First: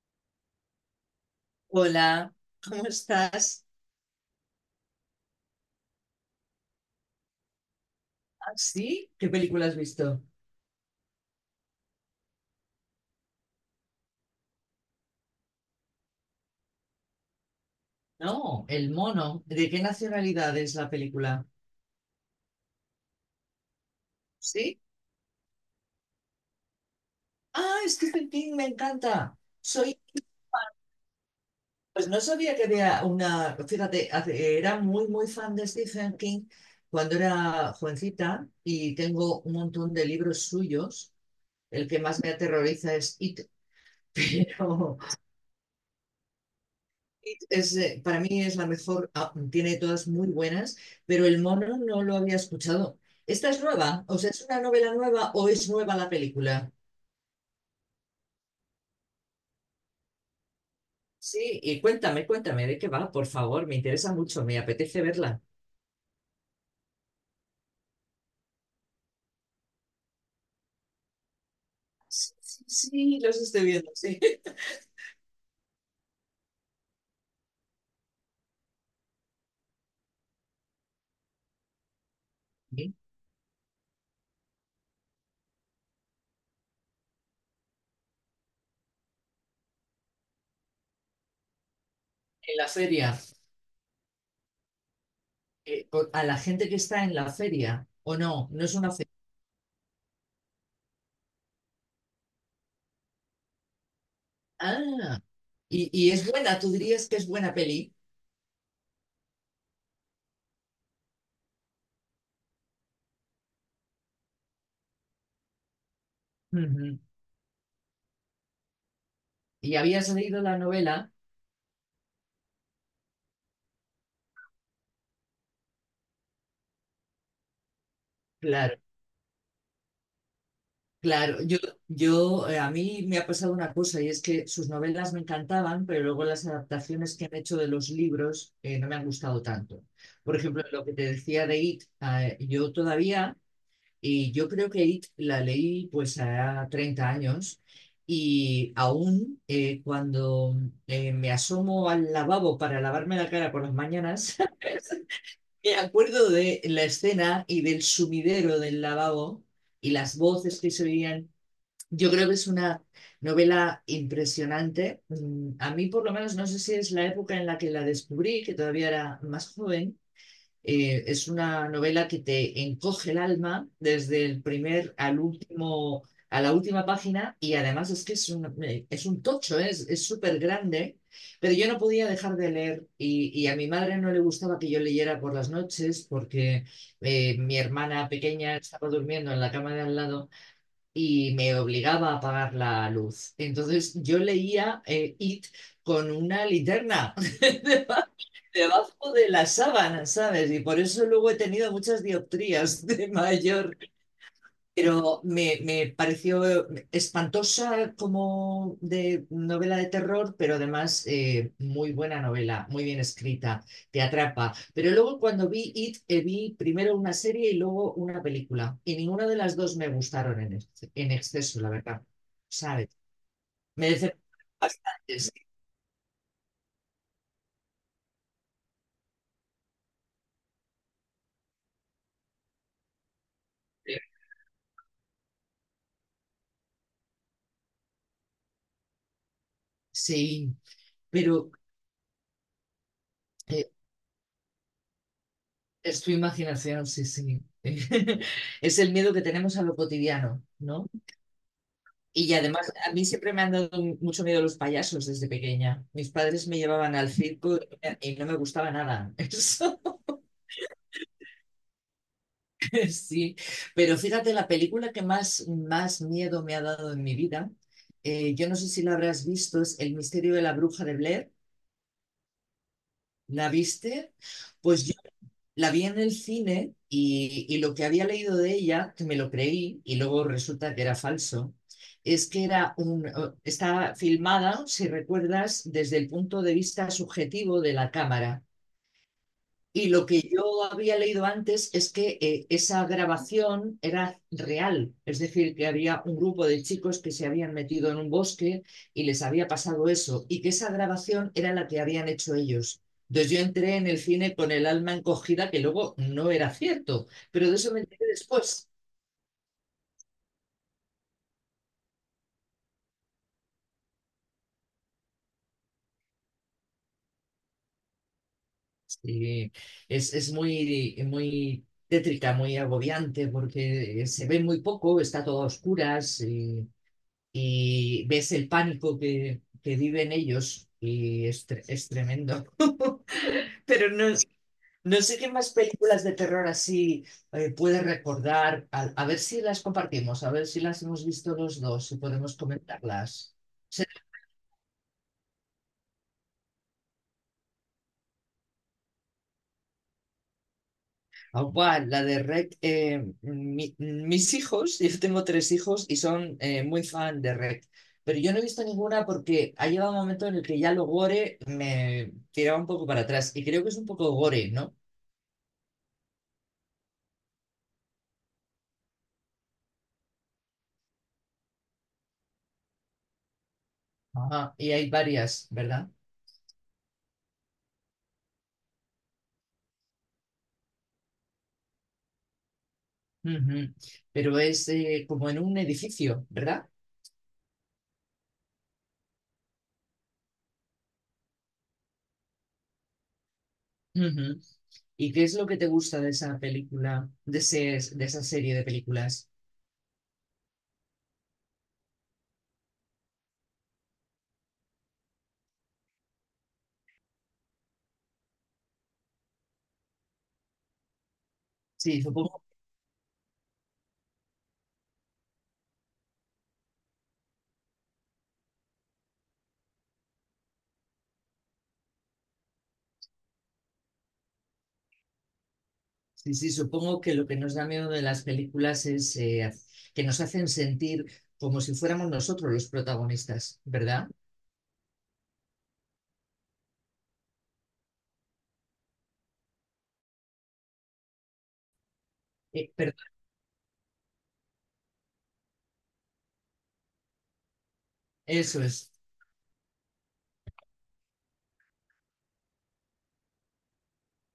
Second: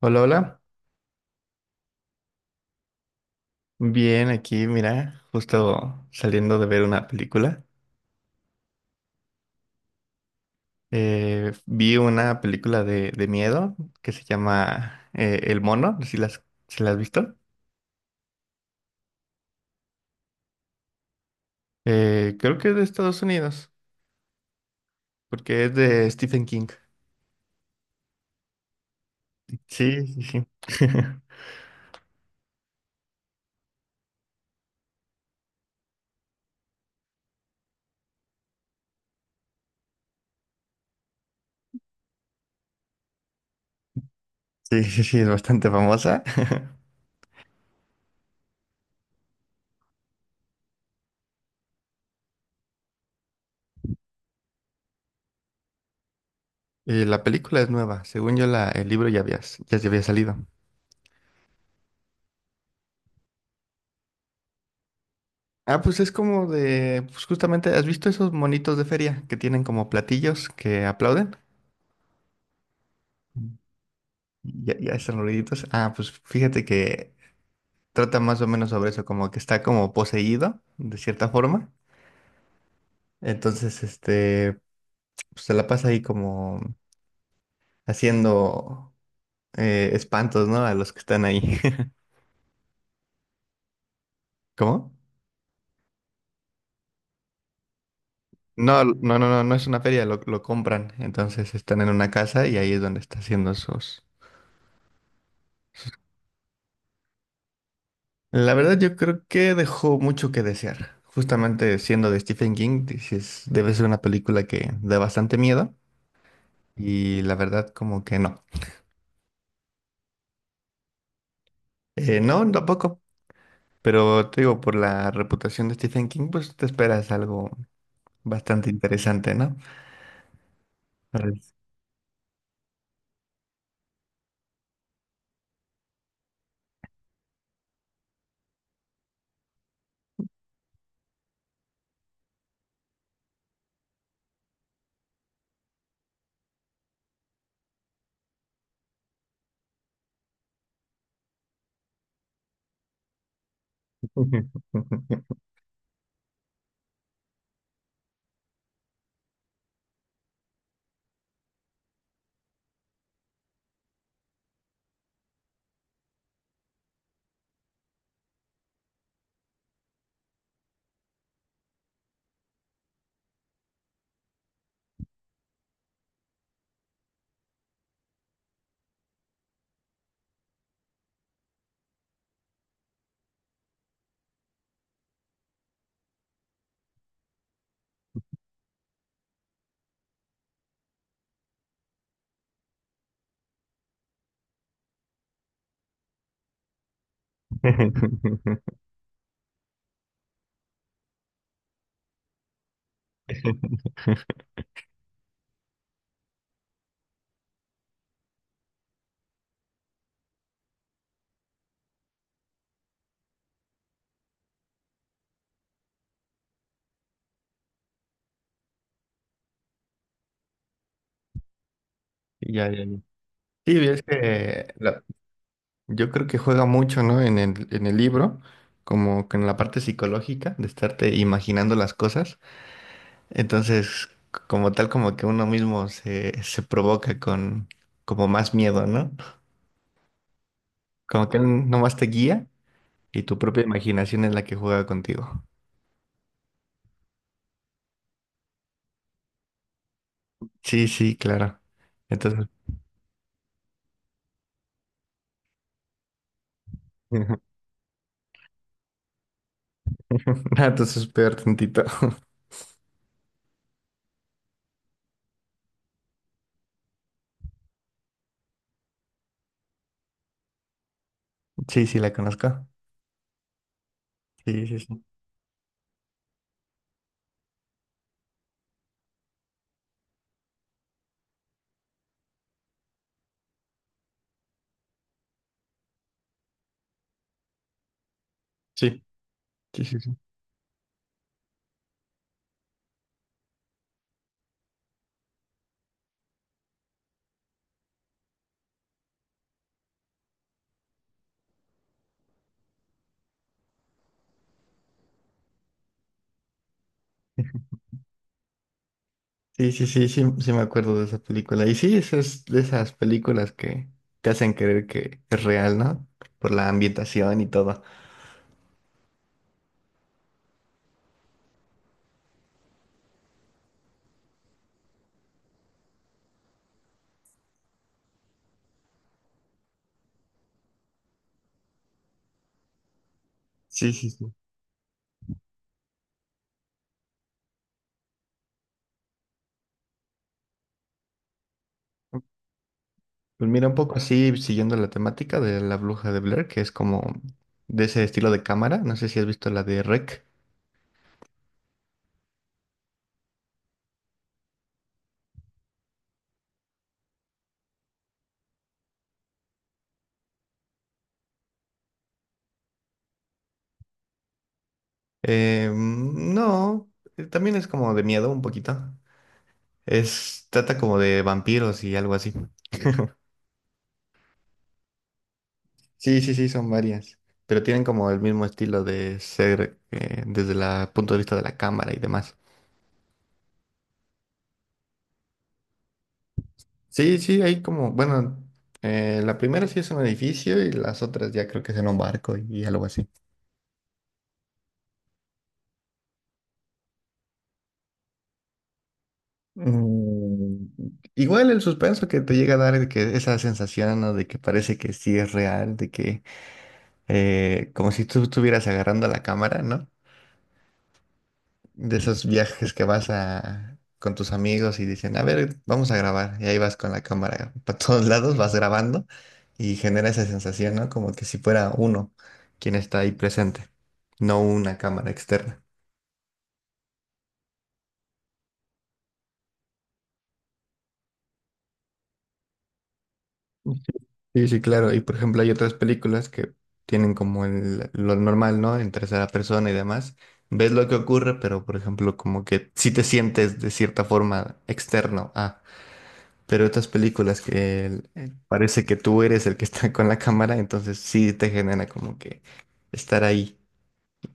Hola, hola. Hola, ¿cómo estás? Bien, aquí, mira, justo saliendo de ver una película. ¿Ah, sí? ¿Qué película has visto? Vi una película de miedo que se llama El Mono, si la has visto. No, El Mono. ¿De qué nacionalidad es la película? Creo que es de Estados Unidos, ¿Sí? porque es de Stephen King. Ah, Stephen King, me encanta. Sí, sí, sí. Pues no sabía que había una, fíjate, era muy, muy fan de Stephen King cuando era jovencita y tengo un montón de libros suyos. El que más me aterroriza es It. Sí, Pero sí, sí, es bastante famosa. Para mí es la mejor, tiene todas muy buenas, pero El Mono no lo había escuchado. ¿Esta es nueva? O sea, ¿es una novela nueva o es nueva la película? Y la película es nueva. Según yo, el libro ya había, ya se había salido. Sí, y cuéntame, cuéntame de qué va, por favor, me interesa mucho, me apetece verla. Ah, pues es como de, pues justamente, ¿has visto esos monitos de feria que tienen como platillos que aplauden? Sí, sí, sí, los estoy viendo, sí. Ya, ya están ruiditos. Ah, pues fíjate que trata más o menos sobre eso, como que está como poseído, de cierta forma. Sí. Entonces, pues, se la pasa ahí como haciendo espantos, ¿no? A los que están ahí. En la feria, ¿Cómo? A la gente que está en la feria, o no, no es No, una no, feria. no, no, no es una feria, lo compran. Entonces están en una casa y ahí es donde está haciendo sus... Ah, y es buena, tú dirías que es buena peli. La verdad, yo creo que dejó mucho que desear. Justamente siendo de Stephen King, dices, debe ser una película que da bastante miedo. Ujú. Y la verdad, como que no. Y habías leído la novela, No, tampoco. Pero te digo, por la reputación de Stephen King, pues te esperas algo bastante claro. interesante, ¿no? Claro, Pues- yo a mí me ha pasado una cosa y es que sus novelas me encantaban, pero luego las adaptaciones que han hecho de los libros no me han gustado tanto. Por ejemplo, lo que te decía de It, y yo creo que It la leí pues a 30 años y aún cuando me asomo al lavabo para lavarme la cara por las mañanas, me acuerdo de la escena y del sumidero del lavabo y las voces que se oían. Yo creo que es una novela impresionante. A mí, por lo menos, no sé si es la época en la que la descubrí, que todavía era más joven. Es una novela que te encoge el alma desde el primer al último, a la última página, y además es que es un tocho, ¿eh? Es súper grande. Pero yo no podía dejar de leer, y, a mi madre no le gustaba que yo leyera por las noches, porque mi hermana pequeña estaba durmiendo en la cama de al lado y me obligaba a apagar la luz. Entonces yo leía It con una linterna debajo de la sábana, ¿sabes? Y por eso luego he tenido muchas dioptrías de mayor. Pero me pareció espantosa como de novela de terror, pero además muy buena novela, muy bien escrita, te atrapa. Pero luego cuando vi It, vi primero una serie y luego una película. Y ninguna de las dos me gustaron en exceso, la verdad. Ya, ya, ¿Sabes? ya. Sí, Me decepcionaron bastante. Sí, yo creo que juega mucho, ¿no? En el libro, como que en la parte psicológica de estarte imaginando las cosas. Entonces, como tal, como que uno mismo se provoca con como más miedo, ¿no? sí, Como que pero él nomás te guía. Y tu propia eh, imaginación es la que juega contigo. es tu imaginación, sí, sí. Es el miedo que tenemos a lo cotidiano, ¿no? Sí, sí, claro. Y Entonces, además, a mí siempre me han dado mucho miedo los payasos desde pequeña. Mis padres me llevaban al circo y no me gustaba nada. Eso, ah, entonces peor tantito. sí. Pero fíjate, la película que más, más miedo me ha dado en mi vida, yo no sé si la habrás visto, es El misterio de la bruja de Blair. Sí, sí, la conozco. ¿La viste? Sí, sí, Pues sí. la vi en el cine y, lo que había leído de ella, que me lo creí y luego resulta que era falso, es que era un, está filmada, si recuerdas, desde el punto de vista subjetivo de la cámara. Sí, sí, Y sí, lo sí. que yo había leído antes es que esa grabación era real, es decir, que había un grupo de chicos que se habían metido en un bosque y les había pasado eso, y que esa grabación era la que habían hecho ellos. Entonces yo entré en el cine con el alma encogida, que luego no era cierto, pero de eso me enteré después. Sí, sí, sí, sí, sí me acuerdo de esa película. Y sí, eso es de esas películas que te hacen creer que es real, ¿no? Por la ambientación y todo. Sí, es muy, muy tétrica, muy agobiante, porque se ve muy poco, está todo a oscuras. Y ves el pánico que viven ellos y es tremendo. Pero Sí, no, sí, sí. no sé qué más películas de terror así puedes recordar. A ver si las compartimos, a ver si las hemos visto los dos, si podemos comentarlas. Pues mira, un Se- poco así, siguiendo la temática de La Bruja de Blair, que es como de ese estilo de cámara. No sé si has visto la de REC. Ah, buah, la de Rec, mis hijos, yo tengo tres hijos y son muy fan de Rec, pero yo no he visto ninguna porque ha llegado un momento en el que ya lo gore me tiraba un poco para atrás y creo que es un poco gore, ¿no? No, también es como de miedo un poquito. Es, trata como de vampiros y algo así. Ajá, y hay varias, ¿verdad? Sí, sí, sí, son varias. Pero tienen como el mismo estilo de ser desde el punto de vista de la cámara y demás. Ujú. Pero es como en un edificio, ¿verdad? Sí, sí, hay como, bueno, la primera sí es un edificio y las otras ya creo que es en un barco y algo así. Ujú. ¿Y qué es lo que te gusta de esa película, de ese, de esa serie de películas? Mm, igual el suspenso que te llega a dar de que esa sensación, ¿no? De que parece que sí es real, de que como si tú estuvieras agarrando la cámara, ¿no? De Sí, esos supongo, viajes que vas con tus amigos y dicen, a ver, vamos a grabar. Y ahí vas con la cámara para todos lados, vas grabando y genera esa sensación, ¿no? Como que si fuera uno quien está ahí presente, no una cámara externa. sí, sí, supongo que lo que nos da miedo de las películas es que nos hacen sentir como si fuéramos nosotros los protagonistas, ¿verdad? Sí, sí, claro. Y por ejemplo, hay otras películas que tienen como lo normal, ¿no? En tercera persona y demás. Ves lo que ocurre, pero por ejemplo, como que Eh, sí perdón, te sientes de cierta forma externo. Pero otras películas que eso parece es. que tú eres el que está con la cámara, entonces sí te genera como que estar ahí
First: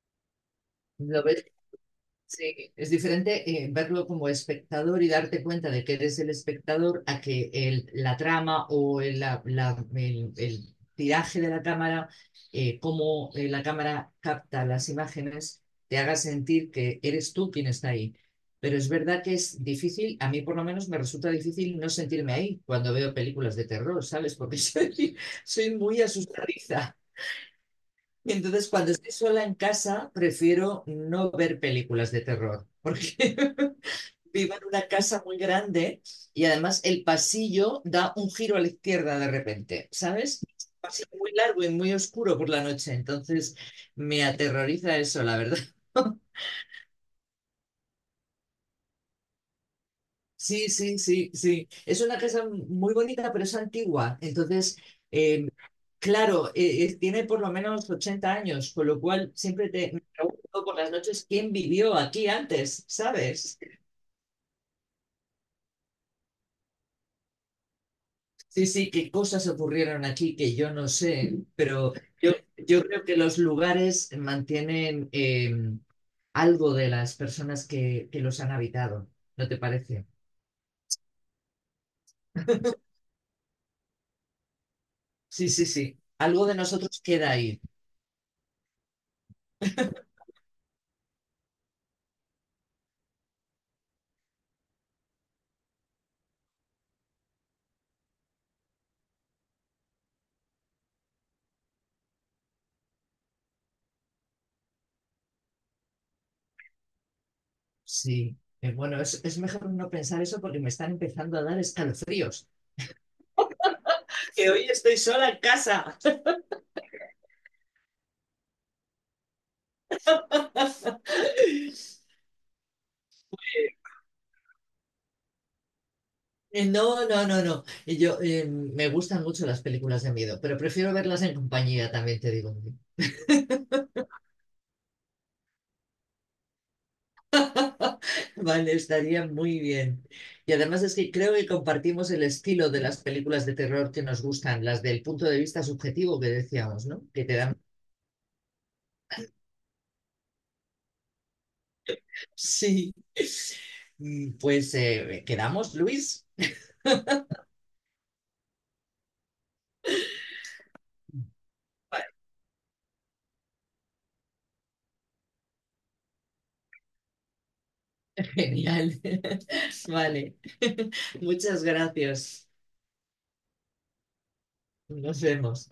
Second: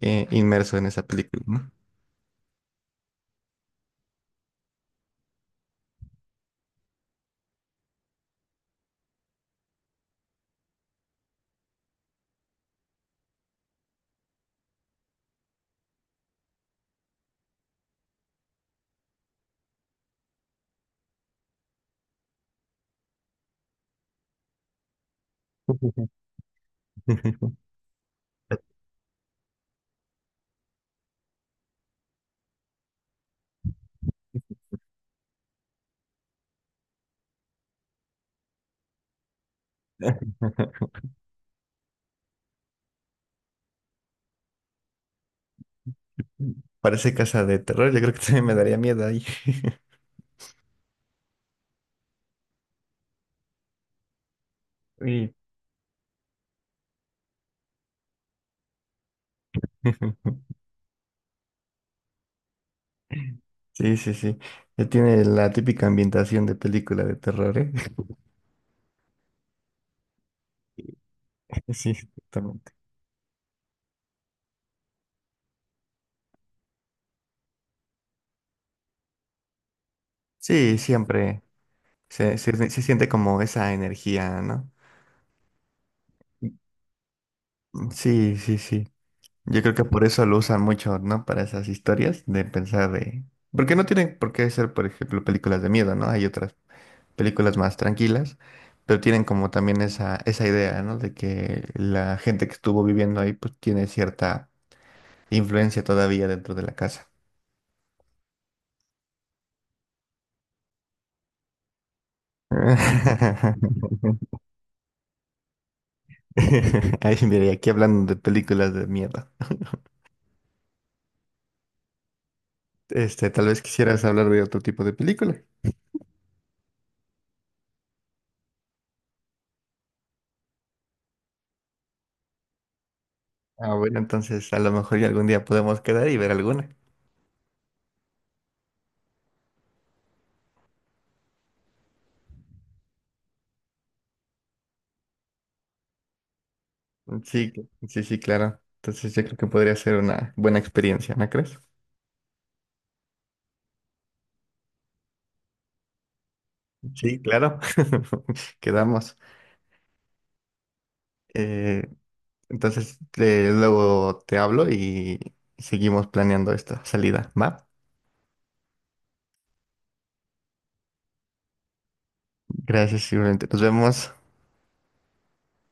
inmerso en esa ¿Lo película, ves? ¿no? Sí, es diferente verlo como espectador y darte cuenta de que eres el espectador a que la trama o el tiraje de la cámara, cómo la cámara capta las imágenes, te haga sentir que eres tú quien está ahí. Pero es verdad que es difícil, a mí por lo menos me resulta difícil no sentirme ahí cuando veo películas de terror, ¿sabes? Porque soy muy asustadiza. Entonces, cuando estoy sola en casa, prefiero no ver películas de terror, porque vivo en una casa muy grande y además el pasillo da un giro a la izquierda de repente, ¿sabes? Es un pasillo muy largo y muy oscuro por la noche, entonces me aterroriza eso, la verdad. Parece casa de terror, yo creo que también me daría miedo ahí. Sí, sí, sí, sí. Es una casa muy bonita, pero es antigua, entonces Y em, claro, tiene por lo menos 80 años, con lo cual siempre te me pregunto por las noches quién vivió aquí antes, ¿sabes? sí, sí, sí. Ya tiene la típica ambientación de película de terror, ¿eh? Sí, sí, qué cosas ocurrieron aquí que yo no sé, Sí, pero yo, exactamente. yo creo que los lugares mantienen algo de las personas que los han habitado, ¿no te parece? Sí, siempre se siente como esa energía, ¿no? Sí, sí, sí, algo de nosotros queda ahí, Mm, sí, sí, sí. Yo creo que por eso lo usan mucho, ¿no? Para esas historias de pensar de... Porque no tienen por qué ser, por ejemplo, películas de miedo, ¿no? Hay otras películas más tranquilas, pero tienen como también esa idea, ¿no? De que la gente que estuvo viviendo ahí, pues tiene cierta influencia todavía dentro de la casa. sí. Bueno, es mejor no pensar eso porque me están empezando a dar escalofríos. Que hoy estoy sola en casa. Ay, mira, y aquí hablando de películas de miedo. Este, tal vez quisieras hablar de otro tipo de película. No, no, no, no. Y yo, me gustan mucho las películas de miedo, pero prefiero verlas en compañía, también te digo. Ah, bueno, entonces a lo mejor ya algún día podemos quedar y ver alguna. Vale, estaría muy bien. Y además es que creo que compartimos el estilo de las películas de terror que nos gustan, las del punto de vista subjetivo que decíamos, ¿no? Que te Sí, dan... sí, sí, claro. Entonces yo creo que podría ser una buena experiencia, ¿no crees? Sí. Pues quedamos, Luis. Sí, claro. Quedamos. Eh, entonces luego te hablo y seguimos planeando esta salida, ¿va? Genial. Vale. Muchas gracias. Gracias, igualmente. Nos vemos. Nos vemos.